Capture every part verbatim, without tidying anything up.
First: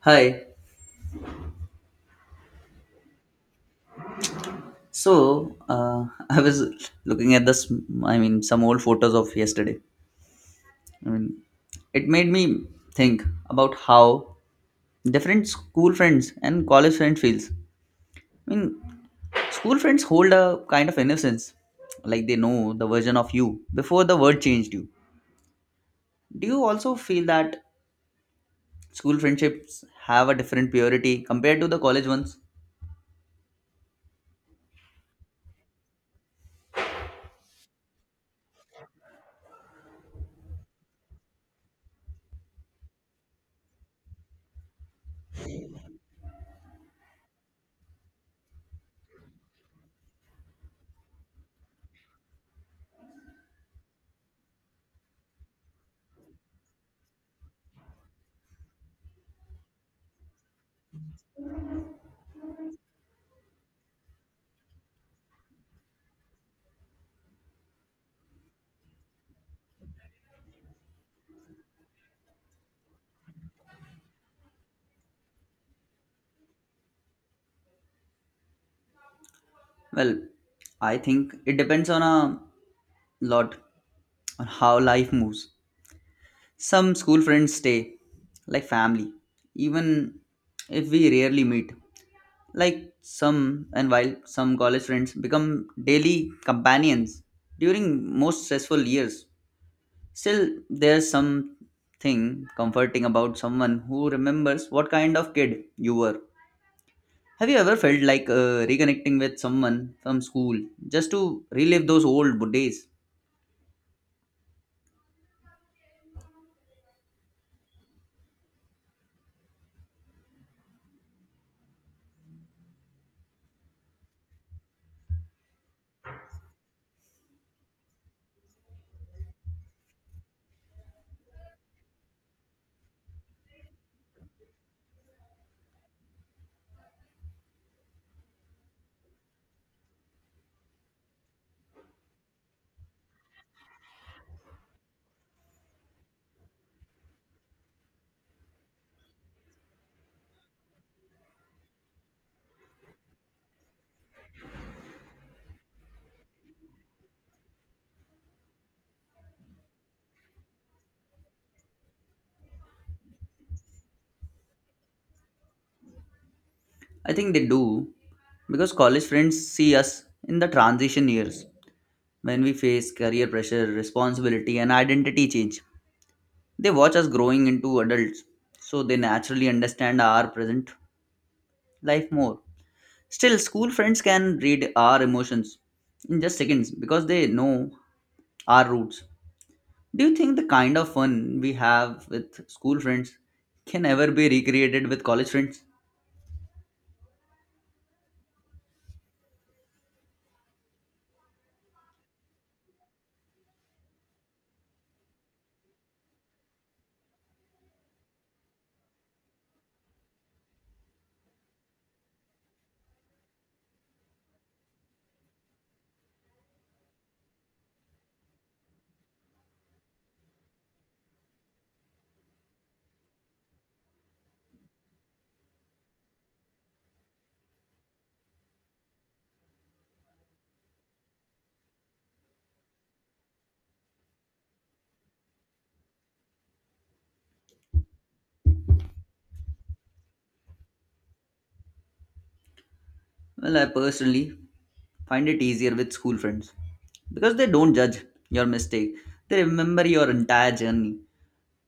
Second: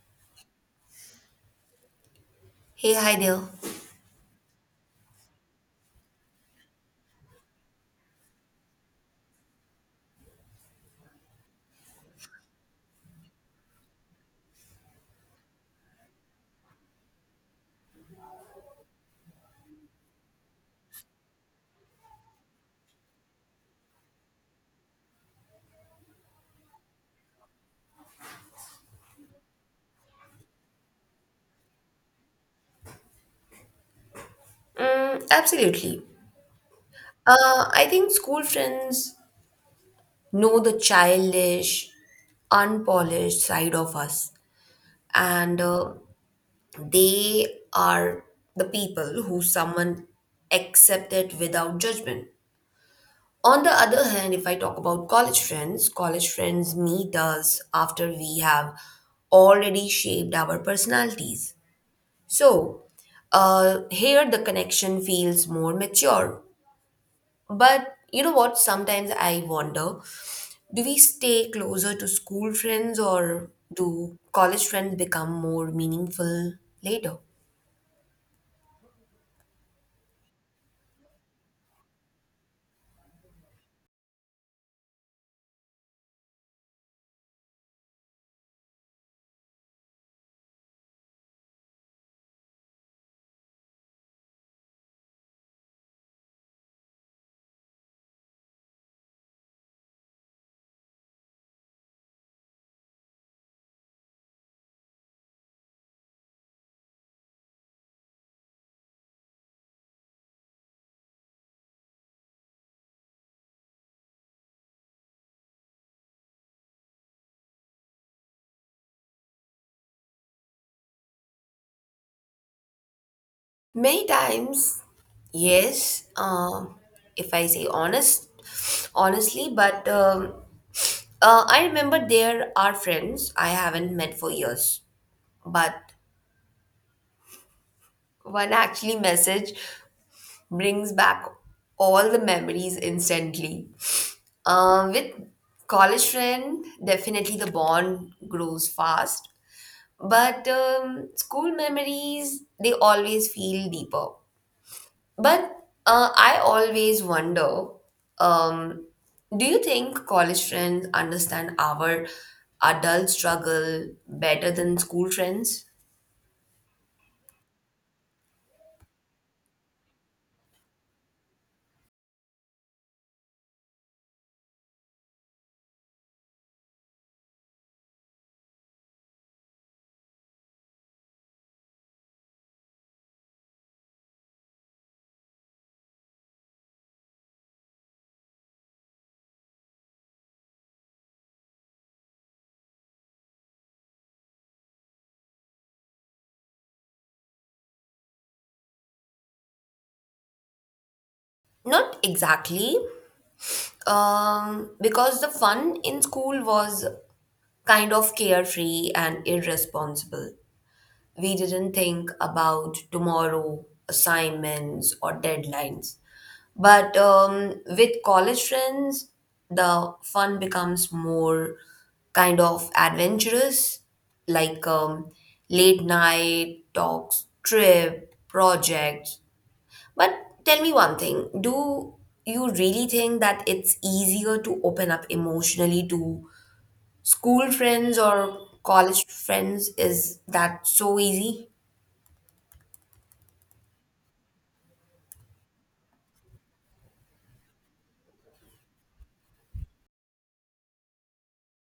Hi. Hey, hi there. So uh, I was looking at this. I mean, some old photos of yesterday. I mean, it made me think about how different school friends and college friends feels. I mean, School friends hold a kind of innocence, like they know the version of you before the world changed you. Do you also feel that school friendships have a different purity compared to the college ones? Mm, absolutely. Uh, I think school friends know the childish, unpolished side of us, and uh, they are the people who someone accepted without judgment. On the other hand, if I talk about college friends, college friends meet us after we have already shaped our personalities. So, uh, here the connection feels more mature. But you know what? Sometimes I wonder, do we stay closer to school friends or do college friends become more meaningful later? Well, I think it depends on a lot on how life moves. Some school friends stay like family, even if we rarely meet. Like some, and while some college friends become daily companions during most stressful years, still there's something comforting about someone who remembers what kind of kid you were. Have you ever felt like uh, reconnecting with someone from school just to relive those old days? Many times, yes, um, if I say honest, honestly, but um, uh, I remember there are friends I haven't met for years, but one actually message brings back all the memories instantly. Uh, with college friend, definitely the bond grows fast. But um, school memories, they always feel deeper. But uh, I always wonder, um, do you think college friends understand our adult struggle better than school friends? I think they do because college friends see us in the transition years when we face career pressure, responsibility, and identity change. They watch us growing into adults, so they naturally understand our present life more. Still, school friends can read our emotions in just seconds because they know our roots. Do you think the kind of fun we have with school friends can ever be recreated with college friends? Not exactly, um, because the fun in school was kind of carefree and irresponsible. We didn't think about tomorrow, assignments, or deadlines. But um, with college friends, the fun becomes more kind of adventurous, like um, late night talks, trip, projects. But tell me one thing, do you really think that it's easier to open up emotionally to school friends or college friends? Is that so easy? Well, I personally find it easier with school friends because they don't judge your mistake, they remember your entire journey.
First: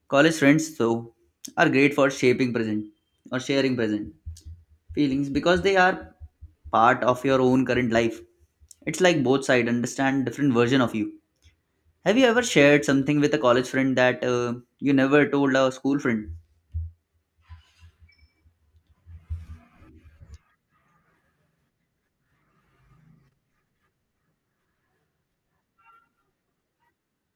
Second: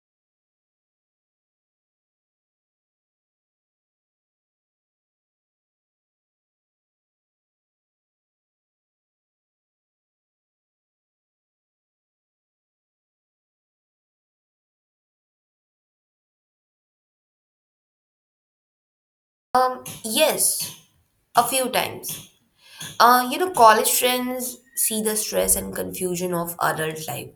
College friends, though, are great for shaping present or sharing present feelings because they are part of your own current life. It's like both sides understand different version of you. Have you ever shared something with a college friend that uh, you never told a school friend? Um, yes, a few times. Uh, you know, college friends see the stress and confusion of adult life.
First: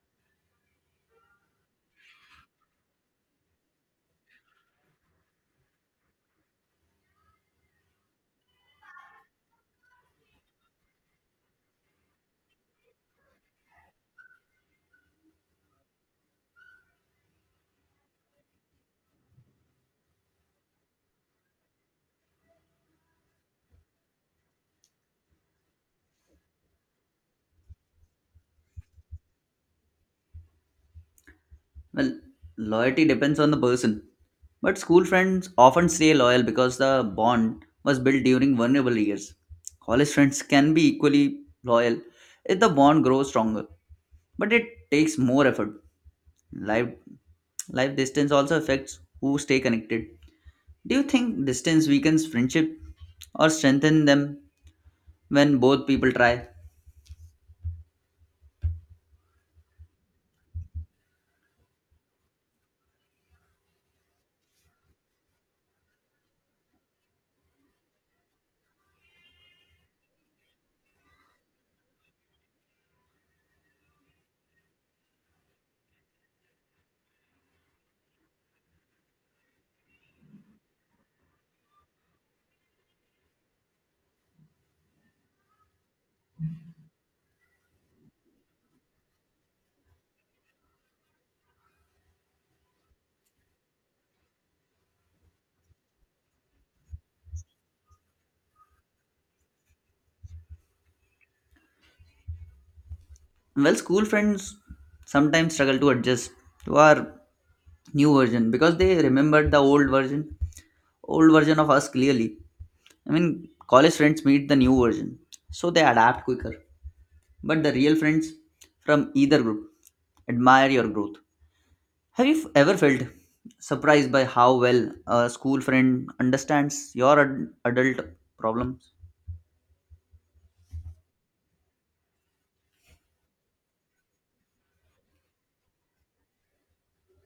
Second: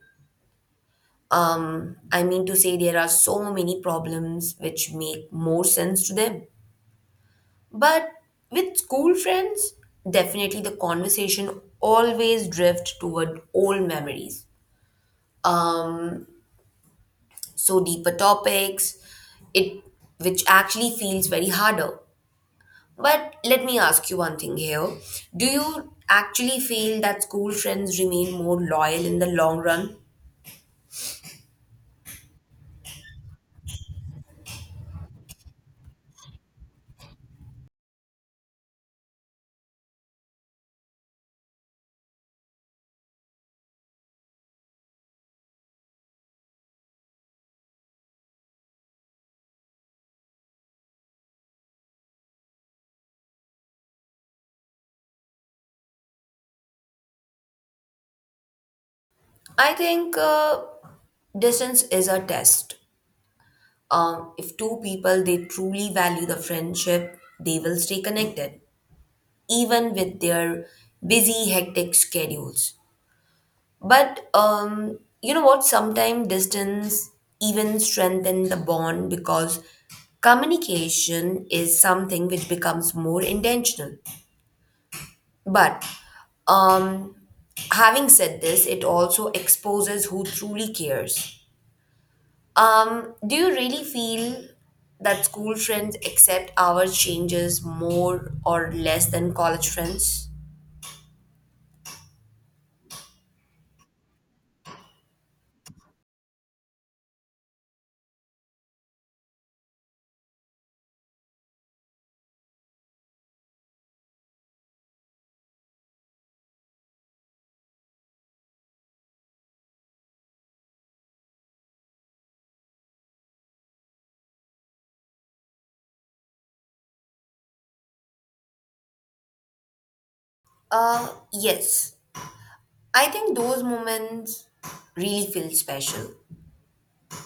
Um, I mean to say there are so many problems which make more sense to them. But with school friends, definitely the conversation always drift toward old memories. Um, so deeper topics, it which actually feels very harder. But let me ask you one thing here. Do you actually feel that school friends remain more loyal in the long run? Well, loyalty depends on the person, but school friends often stay loyal because the bond was built during vulnerable years. College friends can be equally loyal if the bond grows stronger, but it takes more effort. Life Life distance also affects who stay connected. Do you think distance weakens friendship or strengthen them when both people try? I think uh, distance is a test. Um, if two people they truly value the friendship, they will stay connected even with their busy, hectic schedules. But um, you know what? Sometimes distance even strengthen the bond because communication is something which becomes more intentional. But um, having said this, it also exposes who truly cares. Um, do you really feel that school friends accept our changes more or less than college friends? Well, school friends sometimes struggle to adjust to our new version because they remembered the old version, old version of us clearly. I mean, college friends meet the new version, so they adapt quicker. But the real friends from either group admire your growth. Have you f- ever felt surprised by how well a school friend understands your ad- adult problems? Uh, yes. I think those moments really feel special.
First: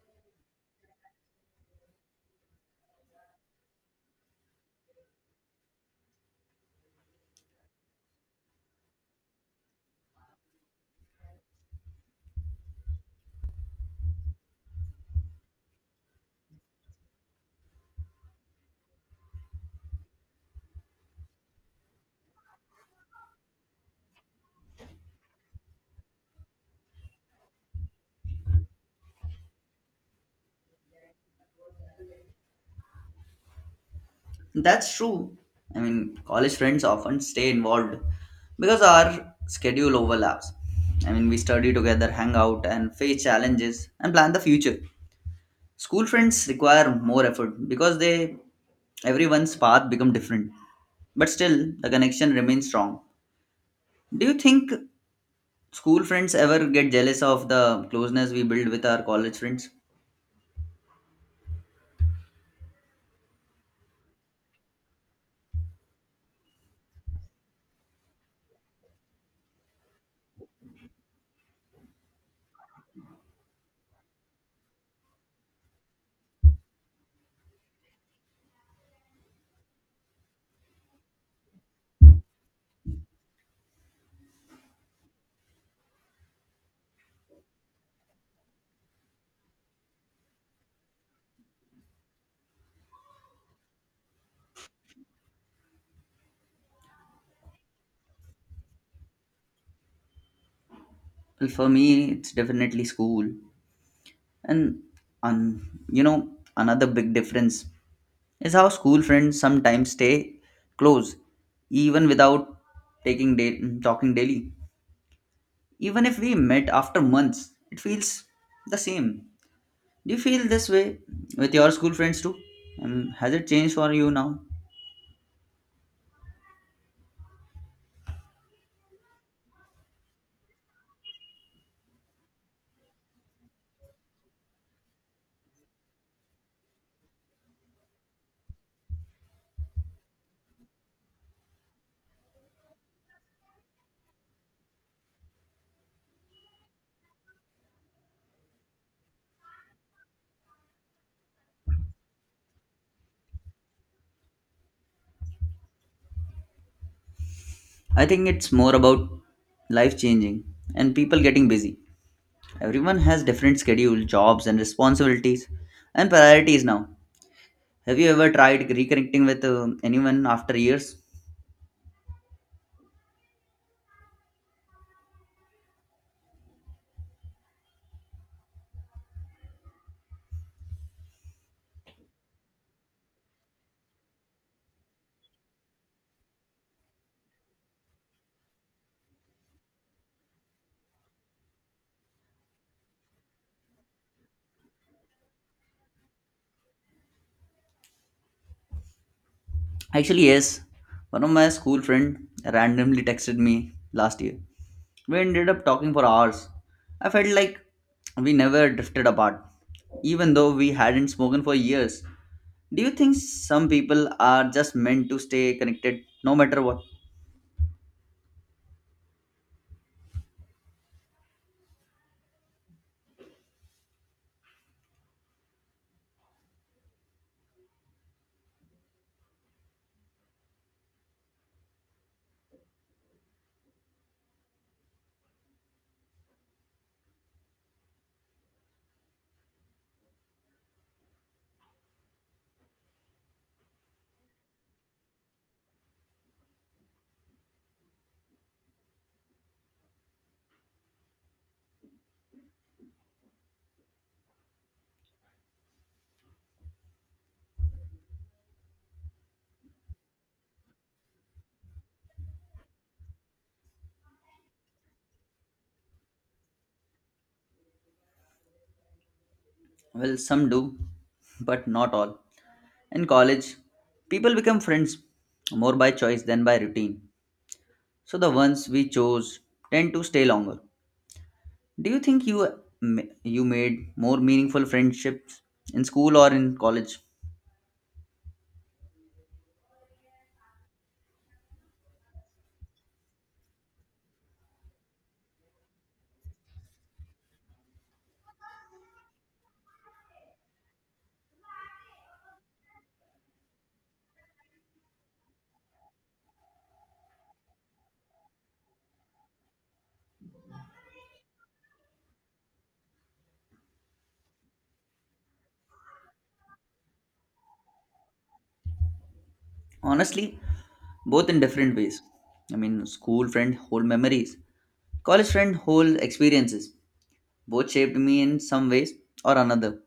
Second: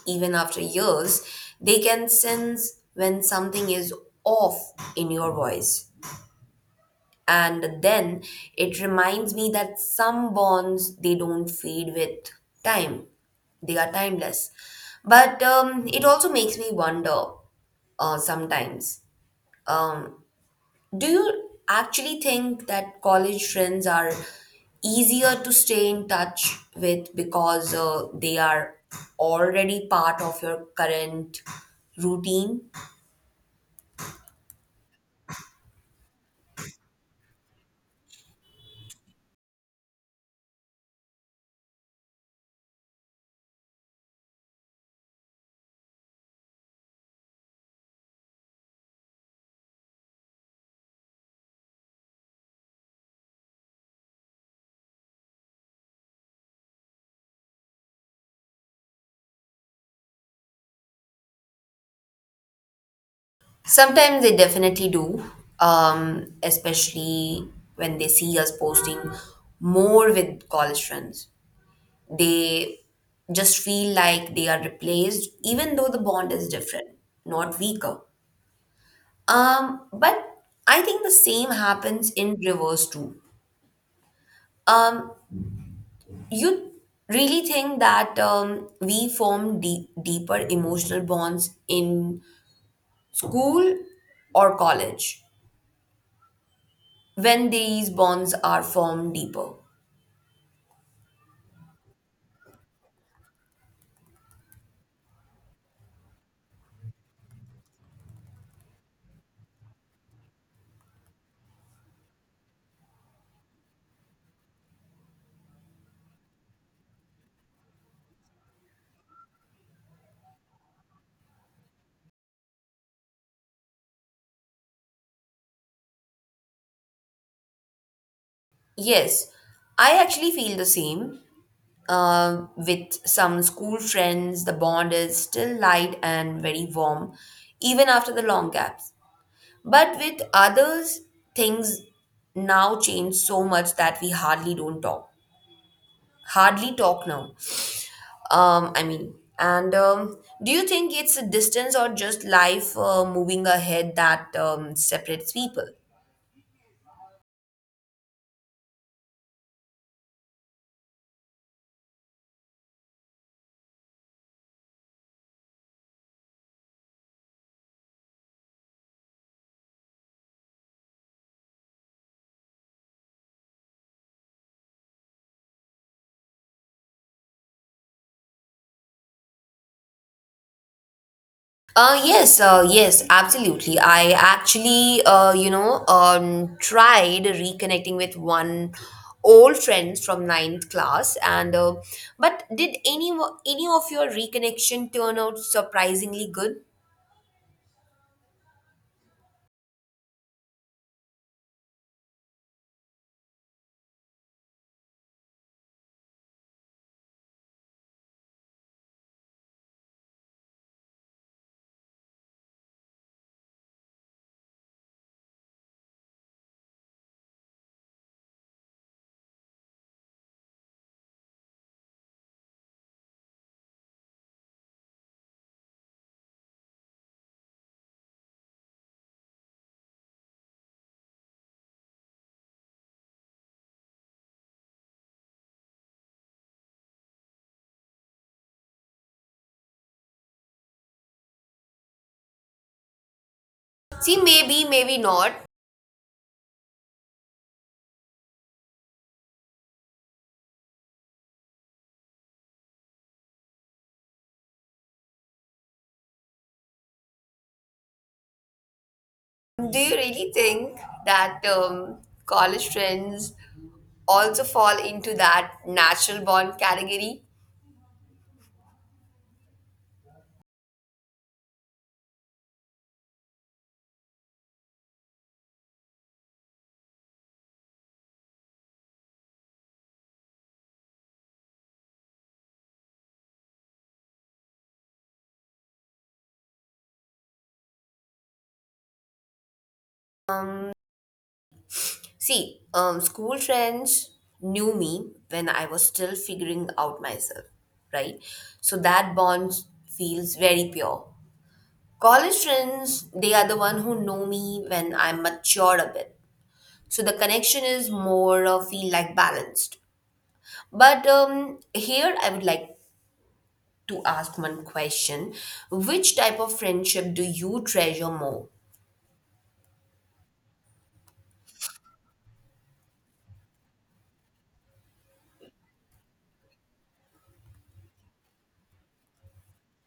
Even after years, they can sense when something is off in your voice. And then it reminds me that some bonds they don't fade with time. They are timeless. But um, it also makes me wonder uh, sometimes. Do you actually think that college friends are easier to stay in touch with because uh, they are already part of your current routine? That's true. I mean, college friends often stay involved because our schedule overlaps. I mean, we study together, hang out, and face challenges and plan the future. School friends require more effort because they everyone's path become different, but still the connection remains strong. Do you think school friends ever get jealous of the closeness we build with our college friends? Sometimes they definitely do, um, especially when they see us posting more with college friends. They just feel like they are replaced, even though the bond is different, not weaker. Um, but I think the same happens in reverse too. Um, you really think that um, we form deep, deeper emotional bonds in school or college, when these bonds are formed deeper? Well, for me, it's definitely school. And, un. You know, another big difference is how school friends sometimes stay close, even without taking da- talking daily. Even if we met after months, it feels the same. Do you feel this way with your school friends too? Um, has it changed for you now? Yes, I actually feel the same. Uh, with some school friends, the bond is still light and very warm, even after the long gaps. But with others, things now change so much that we hardly don't talk. Hardly talk now. Um, I mean, and um, do you think it's a distance or just life uh, moving ahead that um, separates people? I think it's more about life changing and people getting busy. Everyone has different schedule, jobs, and responsibilities and priorities now. Have you ever tried reconnecting with uh, anyone after years? Uh, yes, uh, yes, absolutely. I actually, uh, you know, um, tried reconnecting with one old friend from ninth class, and uh, but did any wo- any of your reconnection turn out surprisingly good? Actually, yes. One of my school friend randomly texted me last year. We ended up talking for hours. I felt like we never drifted apart, even though we hadn't spoken for years. Do you think some people are just meant to stay connected no matter what? See, maybe, maybe not. Do you really think that um, college friends also fall into that natural bond category? Well, some do, but not all. In college, people become friends more by choice than by routine. So the ones we chose tend to stay longer. Do you think you ma- you made more meaningful friendships in school or in college? See, um, school friends knew me when I was still figuring out myself, right? So that bond feels very pure. College friends, they are the one who know me when I'm matured a bit. So the connection is more uh, feel like balanced. But um, here I would like to ask one question: which type of friendship do you treasure more? Honestly, both in different ways. I mean, school friend whole memories, college friend whole experiences. Both shaped me in some ways or another.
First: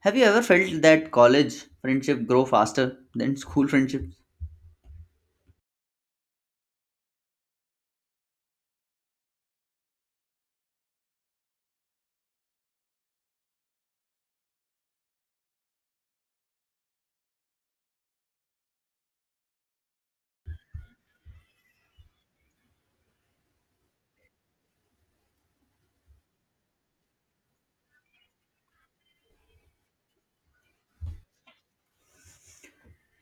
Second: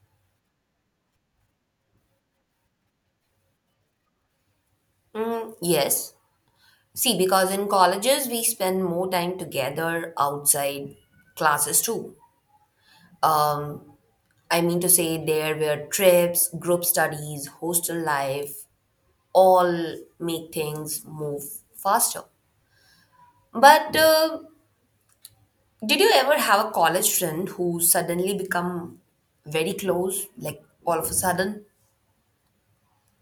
Have you ever felt that college friendship grow faster than school friendship? Mm, yes. See, because in colleges we spend more time together outside classes too. Um, I mean to say, there were trips, group studies, hostel life, all make things move faster. But uh, did you ever have a college friend who suddenly become very close, like all of a sudden?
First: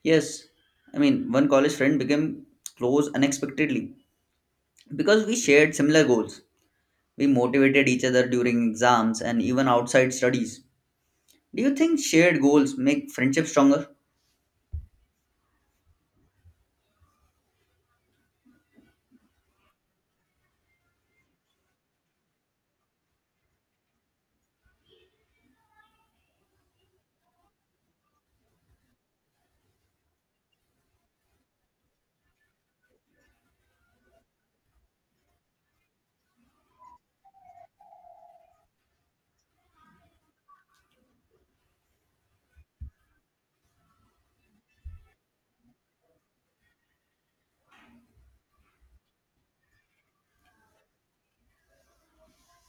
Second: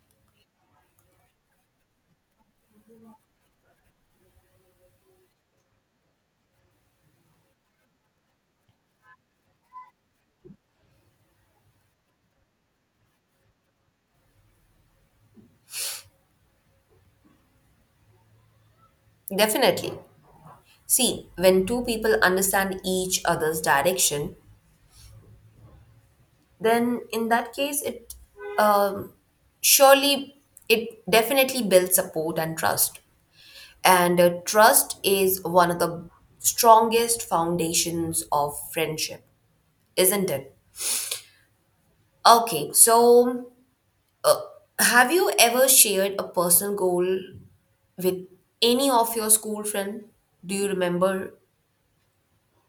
Yes, I mean, one college friend became close unexpectedly because we shared similar goals. We motivated each other during exams and even outside studies. Do you think shared goals make friendship stronger? Definitely. See, when two people understand each other's direction, then in that case it um, surely it definitely builds support and trust, and uh, trust is one of the strongest foundations of friendship, isn't it? Okay, so have you ever shared a personal goal with any of your school friend, do you remember?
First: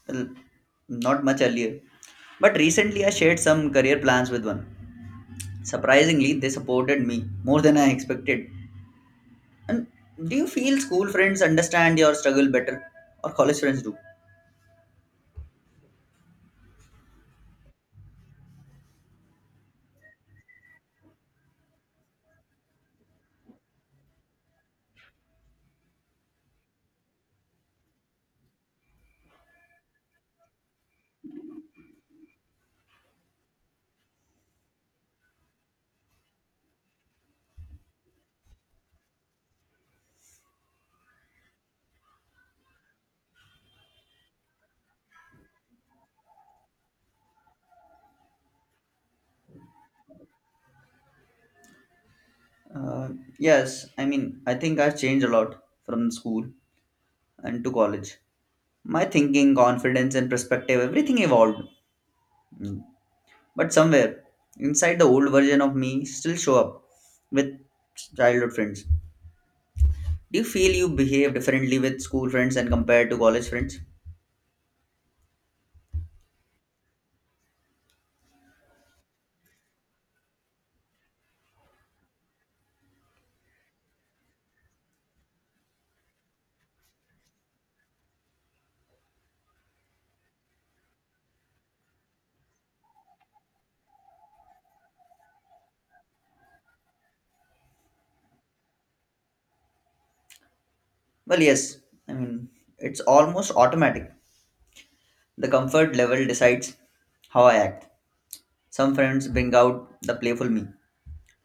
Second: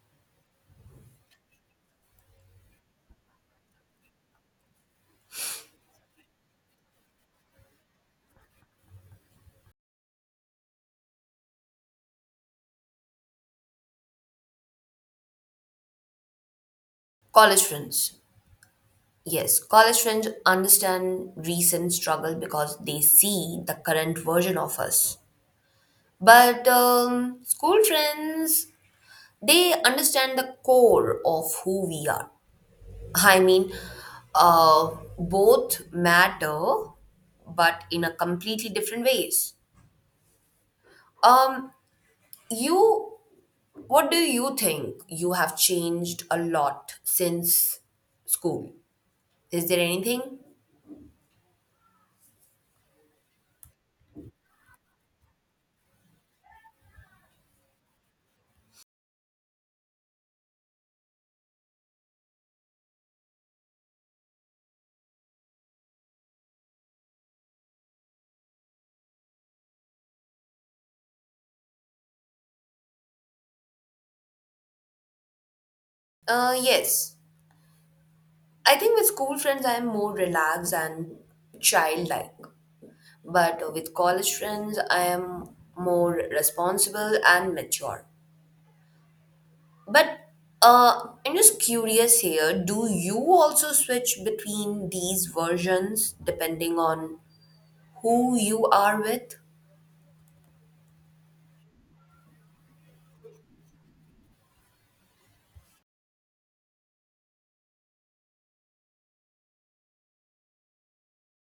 Well, not much earlier. But recently, I shared some career plans with one. Surprisingly, they supported me more than I expected. And do you feel school friends understand your struggle better, or college friends do? College friends. Yes, college friends understand recent struggle because they see the current version of us. But um, school friends, they understand the core of who we are. I mean, uh, both matter, but in a completely different ways. Um, you, what do you think? You have changed a lot since school. Is there anything? Uh, yes, I mean, I think I've changed a lot from school and to college. My thinking, confidence, and perspective, everything evolved. But somewhere inside the old version of me still show up with childhood friends. Do you feel you behave differently with school friends and compared to college friends? Uh, yes. I think with school friends, I am more relaxed and childlike. But with college friends, I am more responsible and mature. But uh, I'm just curious here, do you also switch between these versions depending on who you are with? Well, yes. I mean, it's almost automatic. The comfort level decides how I act. Some friends bring out the playful me.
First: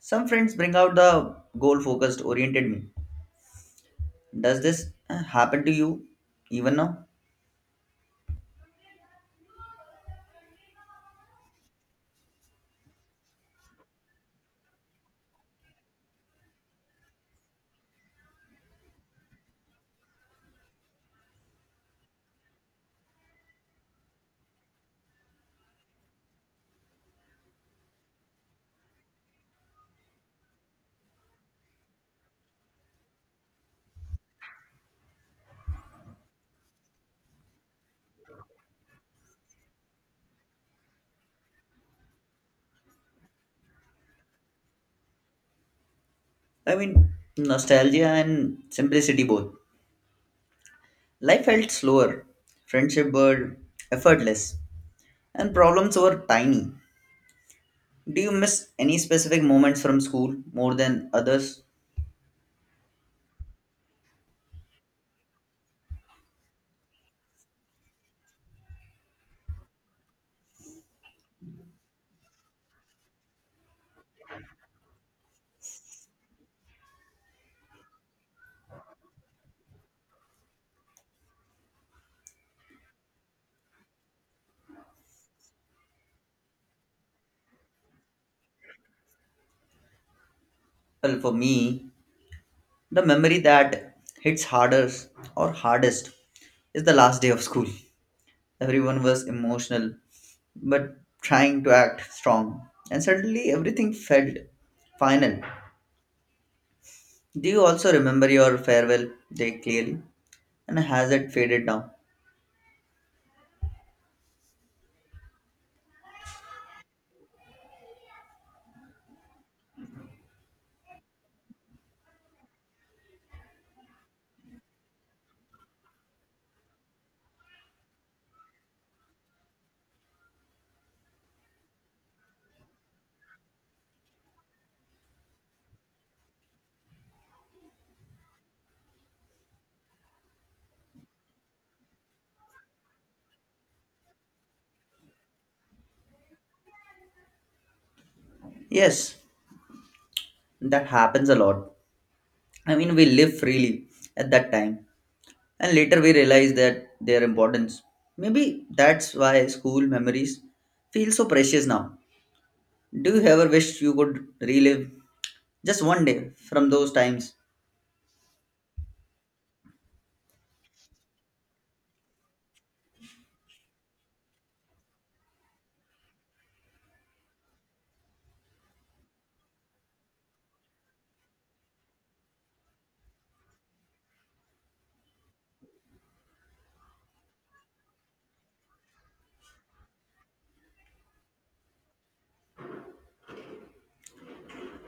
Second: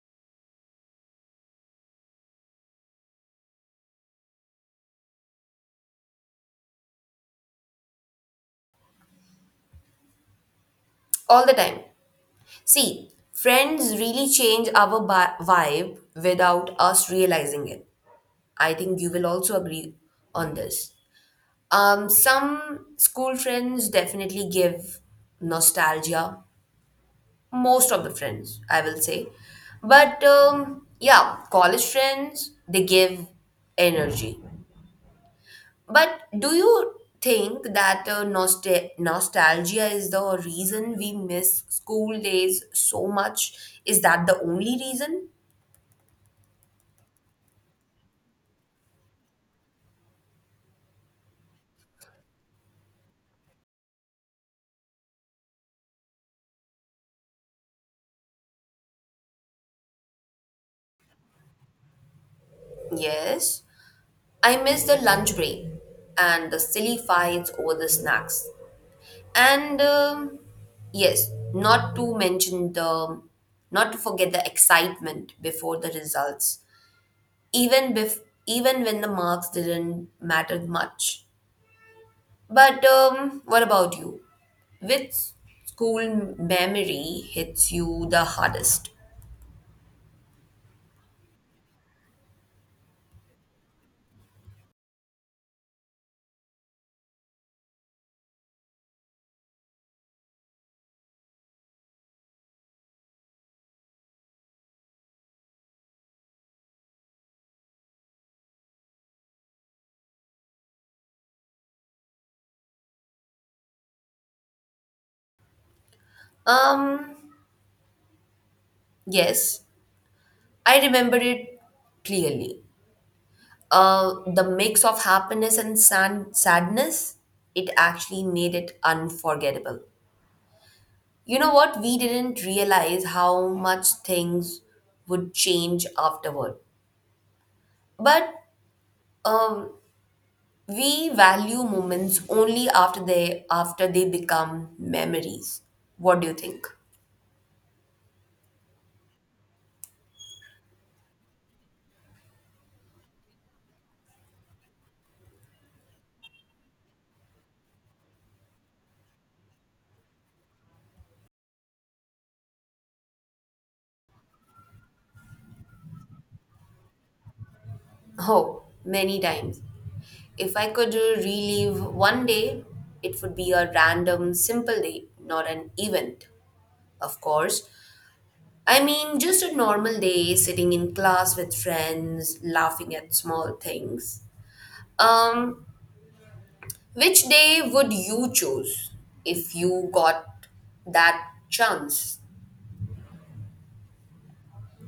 Some friends bring out the goal focused, oriented me. Does this uh, happen to you even now? All the time. See, friends really change our bi- vibe without us realizing it. I think you will also agree on this. Um, some school friends definitely give nostalgia, most of the friends I will say. But um, yeah, college friends they give energy. But do you think that uh, nostal- nostalgia is the reason we miss school days so much, is that the only reason? I mean, nostalgia and simplicity both. Life felt slower, friendship were effortless, and problems were tiny. Do you miss any specific moments from school more than others? Yes, I miss the lunch break and the silly fights over the snacks, and um, yes not to mention the not to forget the excitement before the results, even bef- even when the marks didn't matter much. But um, what about you? Which school memory hits you the hardest? Well, for me, the memory that hits harder or hardest is the last day of school. Everyone was emotional but trying to act strong, and suddenly everything felt final. Do you also remember your farewell day clearly? And has it faded now? Um, yes, I remember it clearly. Uh, the mix of happiness and san- sadness, it actually made it unforgettable. You know what? We didn't realize how much things would change afterward. But um, we value moments only after they after they become memories. What do you think? Yes, that happens a lot. I mean, we live freely at that time, and later we realize that their importance. Maybe that's why school memories feel so precious now. Do you ever wish you could relive just one day from those times? Oh, many times. If I could uh, relive one day, it would be a random simple day, not an event, of course. I mean, just a normal day sitting in class with friends, laughing at small things. Um, which day would you choose if you got that chance?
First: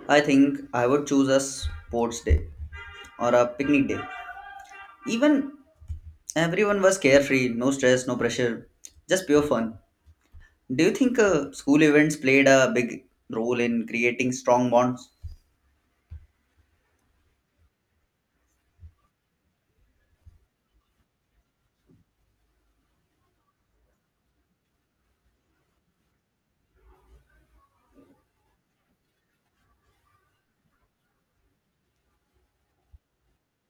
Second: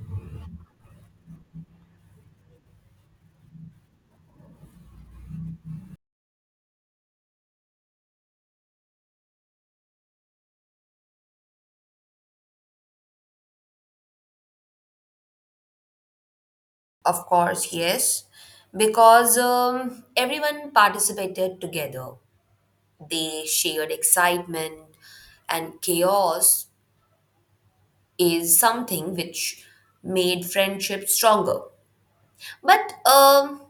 I think I would choose a sports day or a picnic day. Even everyone was carefree, no stress, no pressure, just pure fun. Do you think uh, school events played a big role in creating strong bonds? Of course, yes. Because um, everyone participated together. They shared excitement, and chaos is something which made friendship stronger. But um,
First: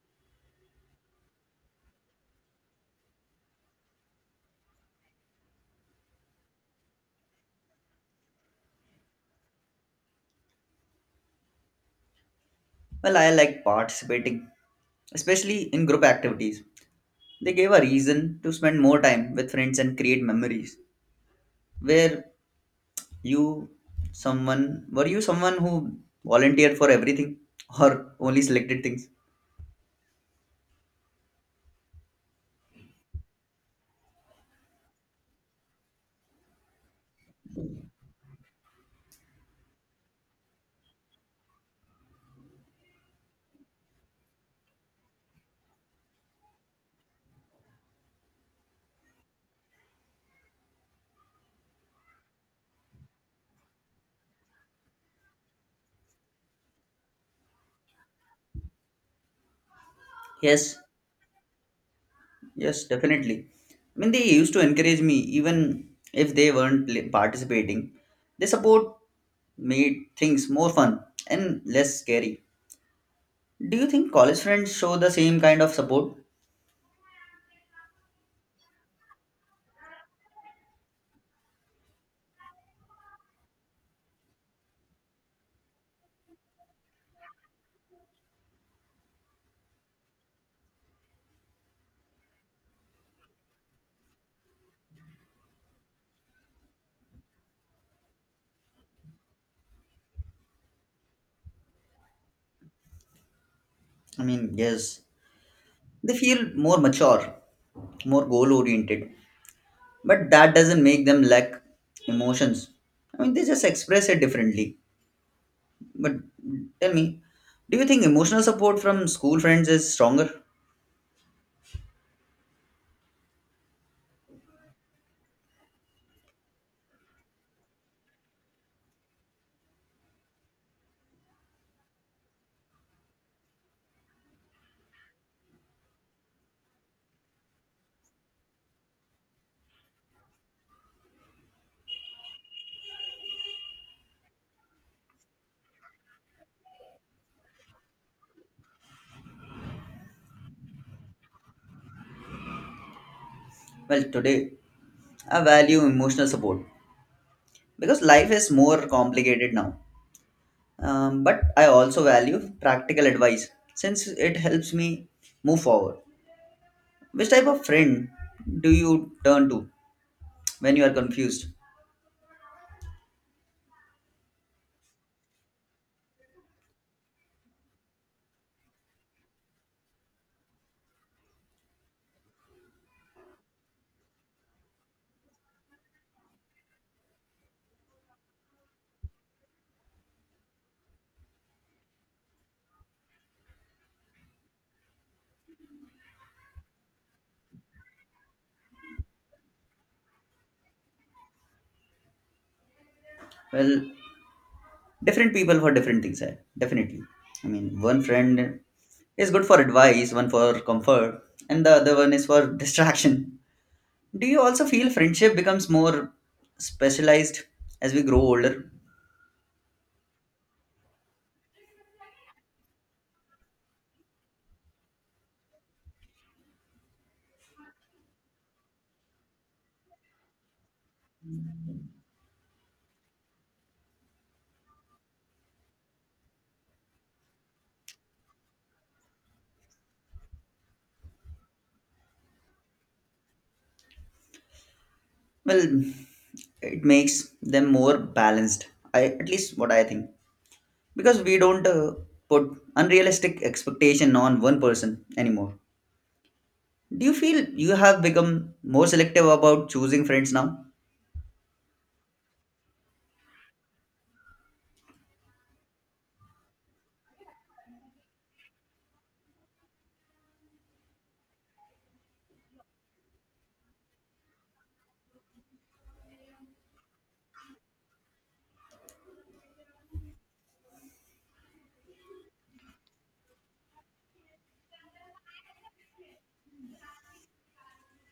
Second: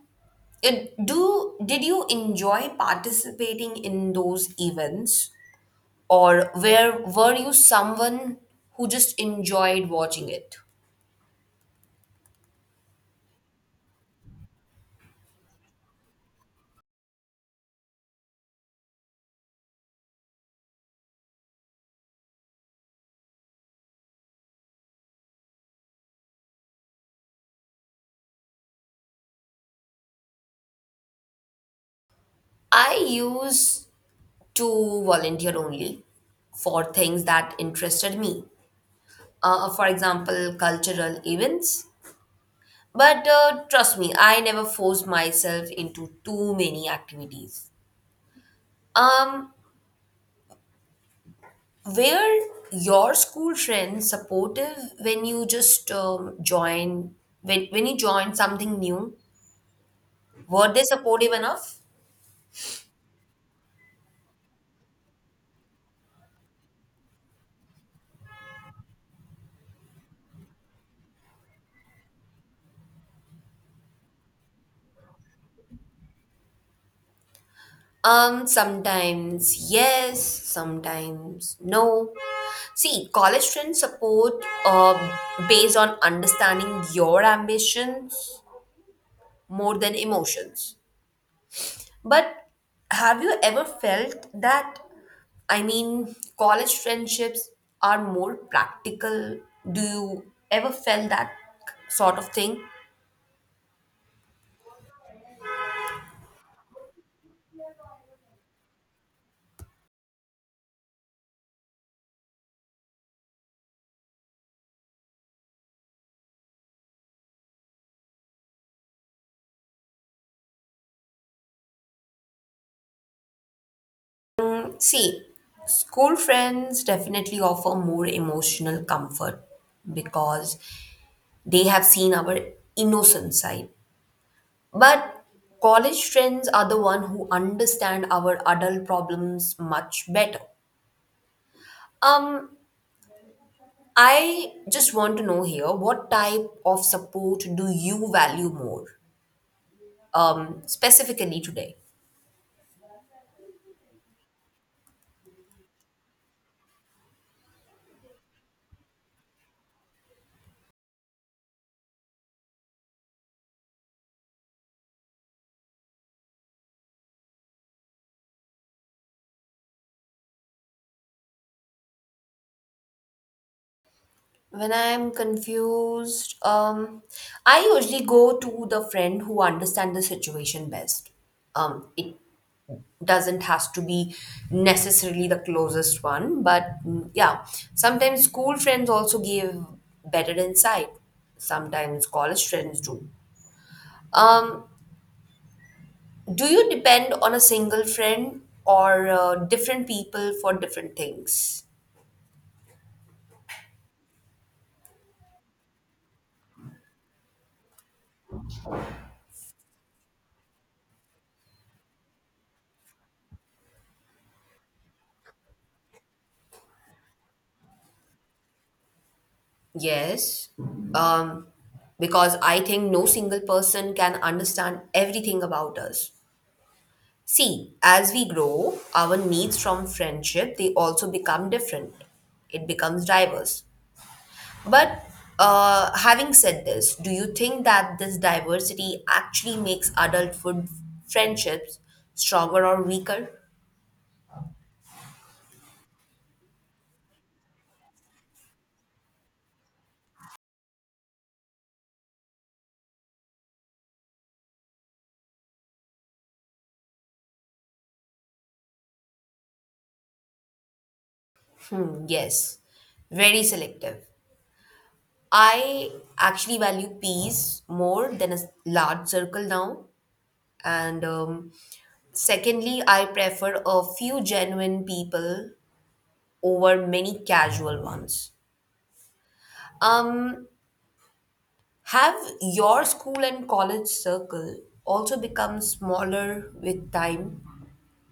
it- do did you enjoy participating in those events, or where were you someone who just enjoyed watching it? Well, I like participating, especially in group activities. They gave a reason to spend more time with friends and create memories. Where you someone Were you someone who volunteered for everything or only selected things? I used to volunteer only for things that interested me, uh, for example, cultural events. But uh, trust me, I never force myself into too many activities. Um, were your school friends supportive when you just um, join when when you joined something new? Were Yes. they supportive enough? Yes, definitely. I mean, they used to encourage me even if they weren't pl- participating. Their support made things more fun and less scary. Do you think college friends show the same kind of support? Um, sometimes yes, sometimes no. See, college friends support uh, based on understanding your ambitions more than emotions. But have you ever felt that, I mean, college friendships are more practical? Do you ever felt that sort of thing? I mean, yes. They feel more mature, more goal oriented, but that doesn't make them lack emotions. I mean, they just express it differently. But tell me, do you think emotional support from school friends is stronger? See, school friends definitely offer more emotional comfort because they have seen our innocent side. But college friends are the one who understand our adult problems much better. Um, I just want to know here what type of support do you value more, um, specifically today? Well, today I value emotional support because life is more complicated now. Um, but I also value practical advice since it helps me move forward. Which type of friend do you turn to when you are confused? When I'm confused, um, I usually go to the friend who understands the situation best. Um, it doesn't has to be necessarily the closest one, but mm, yeah, sometimes school friends also give better insight. Sometimes college friends do. Um, Do you depend on a single friend or uh, different people for different things? Well, different people for different things, eh? Definitely. I mean, one friend is good for advice, one for comfort, and the other one is for distraction. Do you also feel friendship becomes more specialized as we grow older? Yes. Um, because I think no single person can understand everything about us. See, as we grow, our needs from friendship they also become different. It becomes diverse. But uh, having said this, do you think that this diversity actually makes adulthood friendships stronger or weaker? Well, it makes them more balanced. I at least what I think because we don't uh, put unrealistic expectation on one person anymore. Do you feel you have become more selective about choosing friends now? Hmm, yes, very selective. I actually value peace more than a s- large circle now. And um, secondly, I prefer a few genuine people over many casual ones. Um, have your school and college circle also become smaller with time?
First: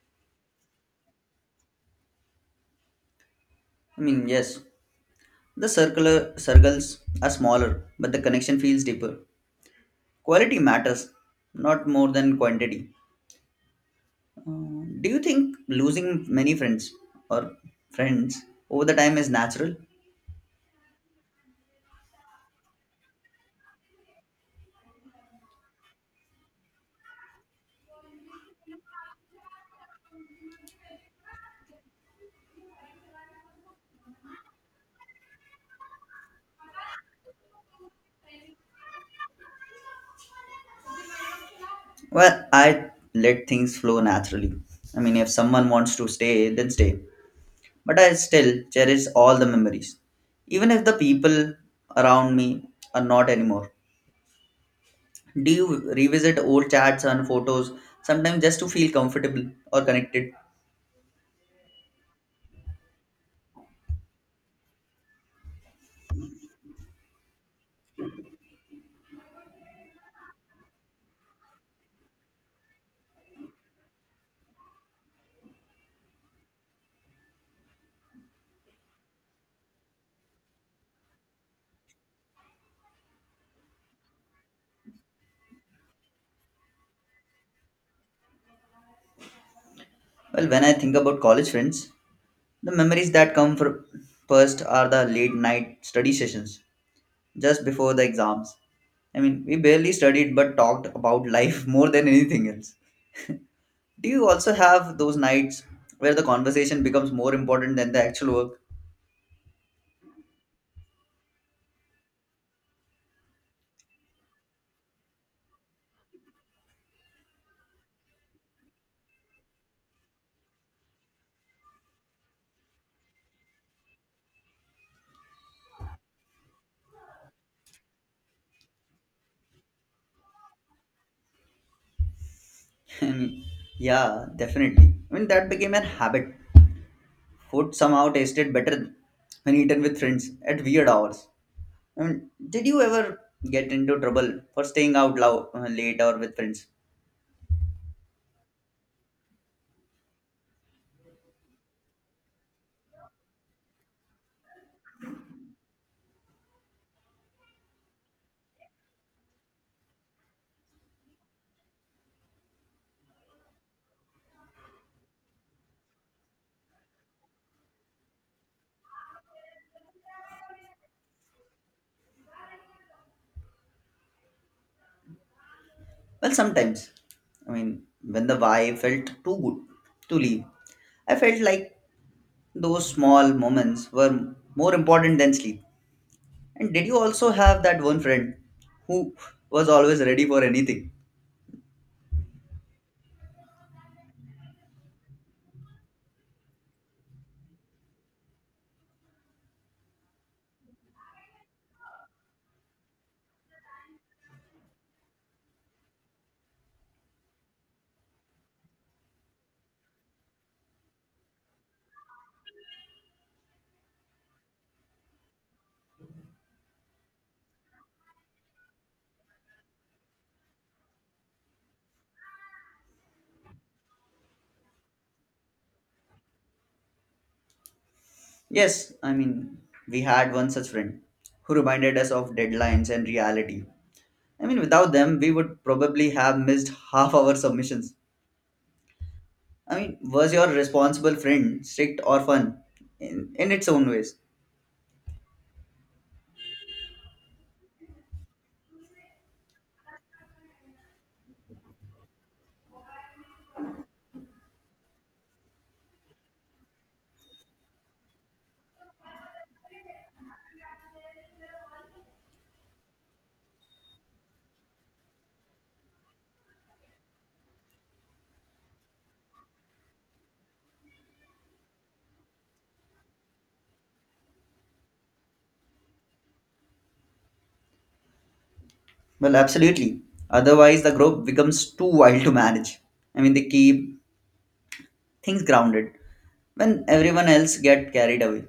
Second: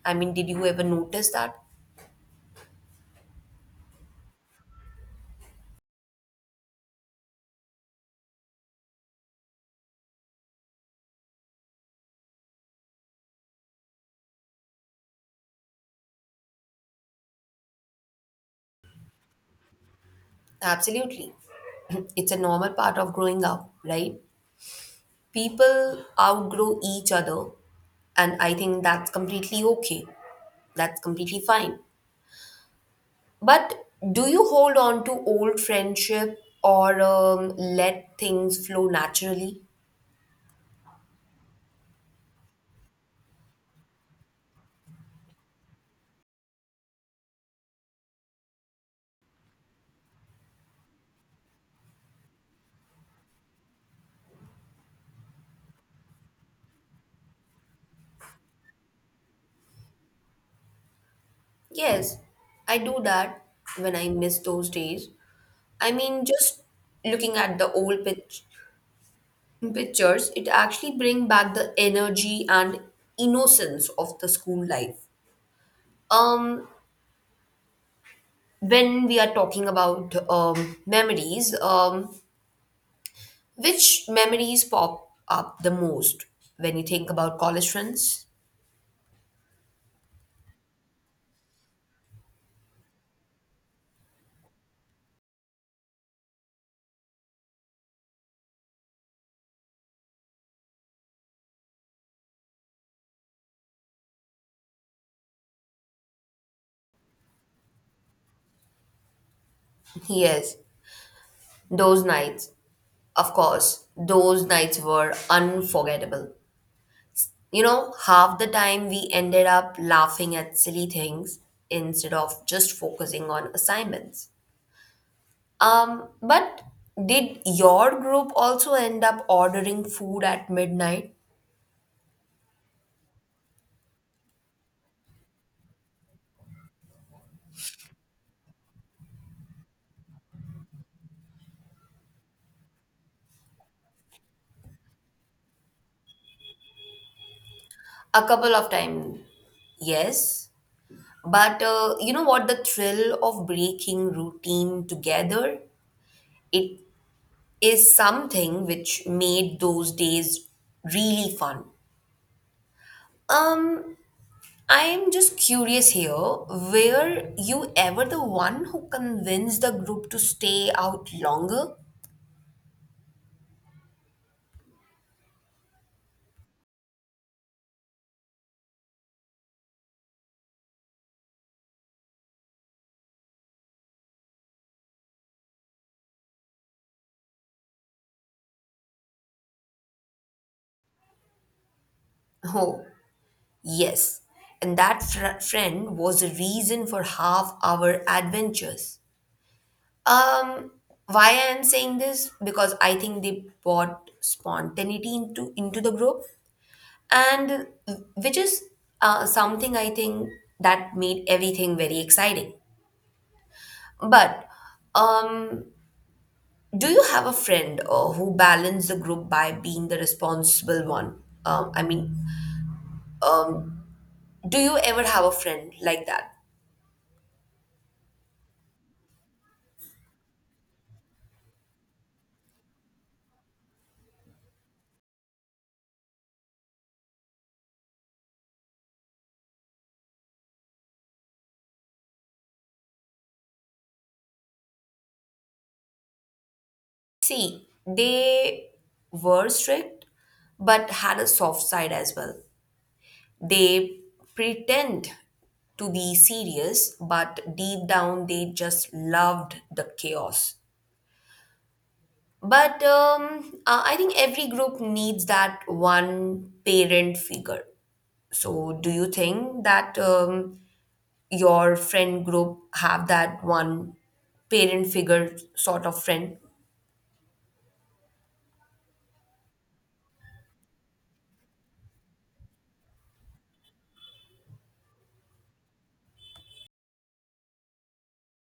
I mean, did you ever notice that? I mean, yes, the circular circles are smaller, but the connection feels deeper. Quality matters, not more than quantity. Uh, do you think losing many friends or friends over the time is natural? Absolutely. It's a normal part of growing up, right? People outgrow each other, and I think that's completely okay, that's completely fine. But do you hold on to old friendship or um, let things flow naturally? Well, I let things flow naturally. I mean, if someone wants to stay, then stay. But I still cherish all the memories, even if the people around me are not anymore. Do you revisit old chats and photos sometimes just to feel comfortable or connected? Yes, I do that when I miss those days. I mean, just looking at the old pic- pictures, it actually bring back the energy and innocence of the school life. um when we are talking about um memories, um which memories pop up the most when you think about college friends? Well, when I think about college friends, the memories that come fir- first are the late night study sessions just before the exams. I mean, we barely studied but talked about life more than anything else. Do you also have those nights where the conversation becomes more important than the actual work? Yes, those nights. Of course, those nights were unforgettable. You know, half the time we ended up laughing at silly things instead of just focusing on assignments. Um, but did your group also end up ordering food at midnight? I mean, yeah, definitely. I mean, that became an habit. Food somehow tasted better when eaten with friends at weird hours. I mean, did you ever get into trouble for staying out loud, uh, late or with friends? A couple of times, yes. But uh, you know what? The thrill of breaking routine together, it is something which made those days really fun. Um, I'm just curious here, were you ever the one who convinced the group to stay out longer? Well, sometimes. I mean, when the vibe felt too good to leave, I felt like those small moments were more important than sleep. And did you also have that one friend who was always ready for anything? Oh, yes. And that fr- friend was the reason for half our adventures. Um, why I am saying this? Because I think they brought spontaneity into into the group, and which is uh, something I think that made everything very exciting. But um, do you have a friend uh, who balanced the group by being the responsible one? Um, I mean, um, do you ever have a friend like that? Yes, I mean, we had one such friend who reminded us of deadlines and reality. I mean, without them, we would probably have missed half our submissions. I mean, was your responsible friend strict or fun in, in its own ways? See, they were strict, but had a soft side as well. They pretend to be serious, but deep down they just loved the chaos. But um, uh, I think every group needs that one parent figure. So, do you think that um, your friend group have that one parent figure sort of friend? Well, absolutely. Otherwise, the group becomes too wild to manage. I mean, they keep things grounded when everyone else get carried away.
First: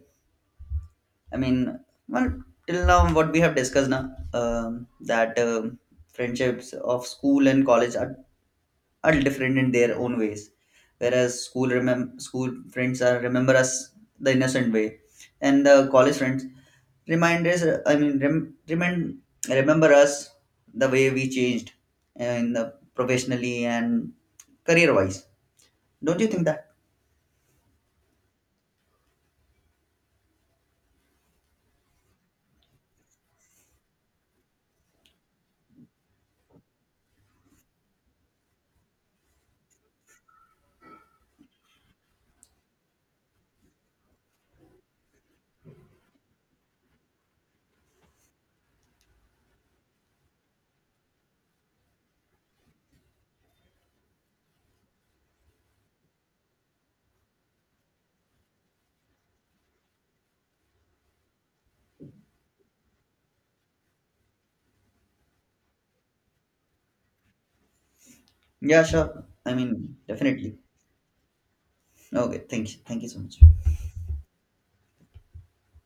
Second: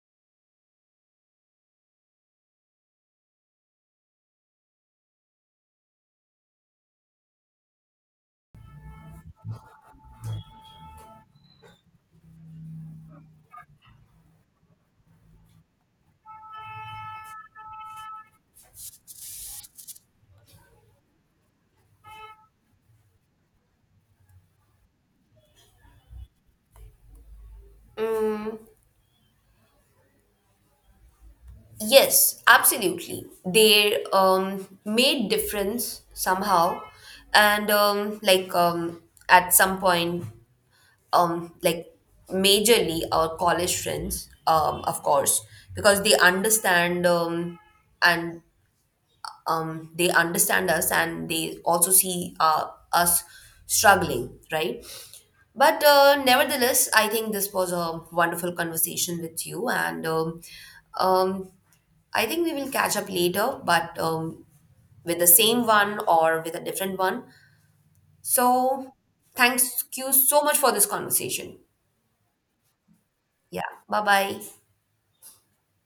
I mean, well, till now, what we have discussed now, um, that um friendships of school and college are, are different in their own ways. Whereas school remem- school friends are remember us the innocent way, and the college friends remind us. I mean, rem- remind remember us the way we changed, and uh, professionally and career wise. Don't you think that? Yes, absolutely. They um, made difference somehow, and um, like um, at some point um, like majorly our college friends, um, of course, because they understand um, and um, they understand us and they also see uh, us struggling, right? But uh, nevertheless, I think this was a wonderful conversation with you, and um, um, I think we will catch up later, but um, with the same one or with a different one. Yeah, So, sure. I thanks mean, you so definitely. much for this conversation. Okay, thank you. Thank you so much. Yeah, bye bye.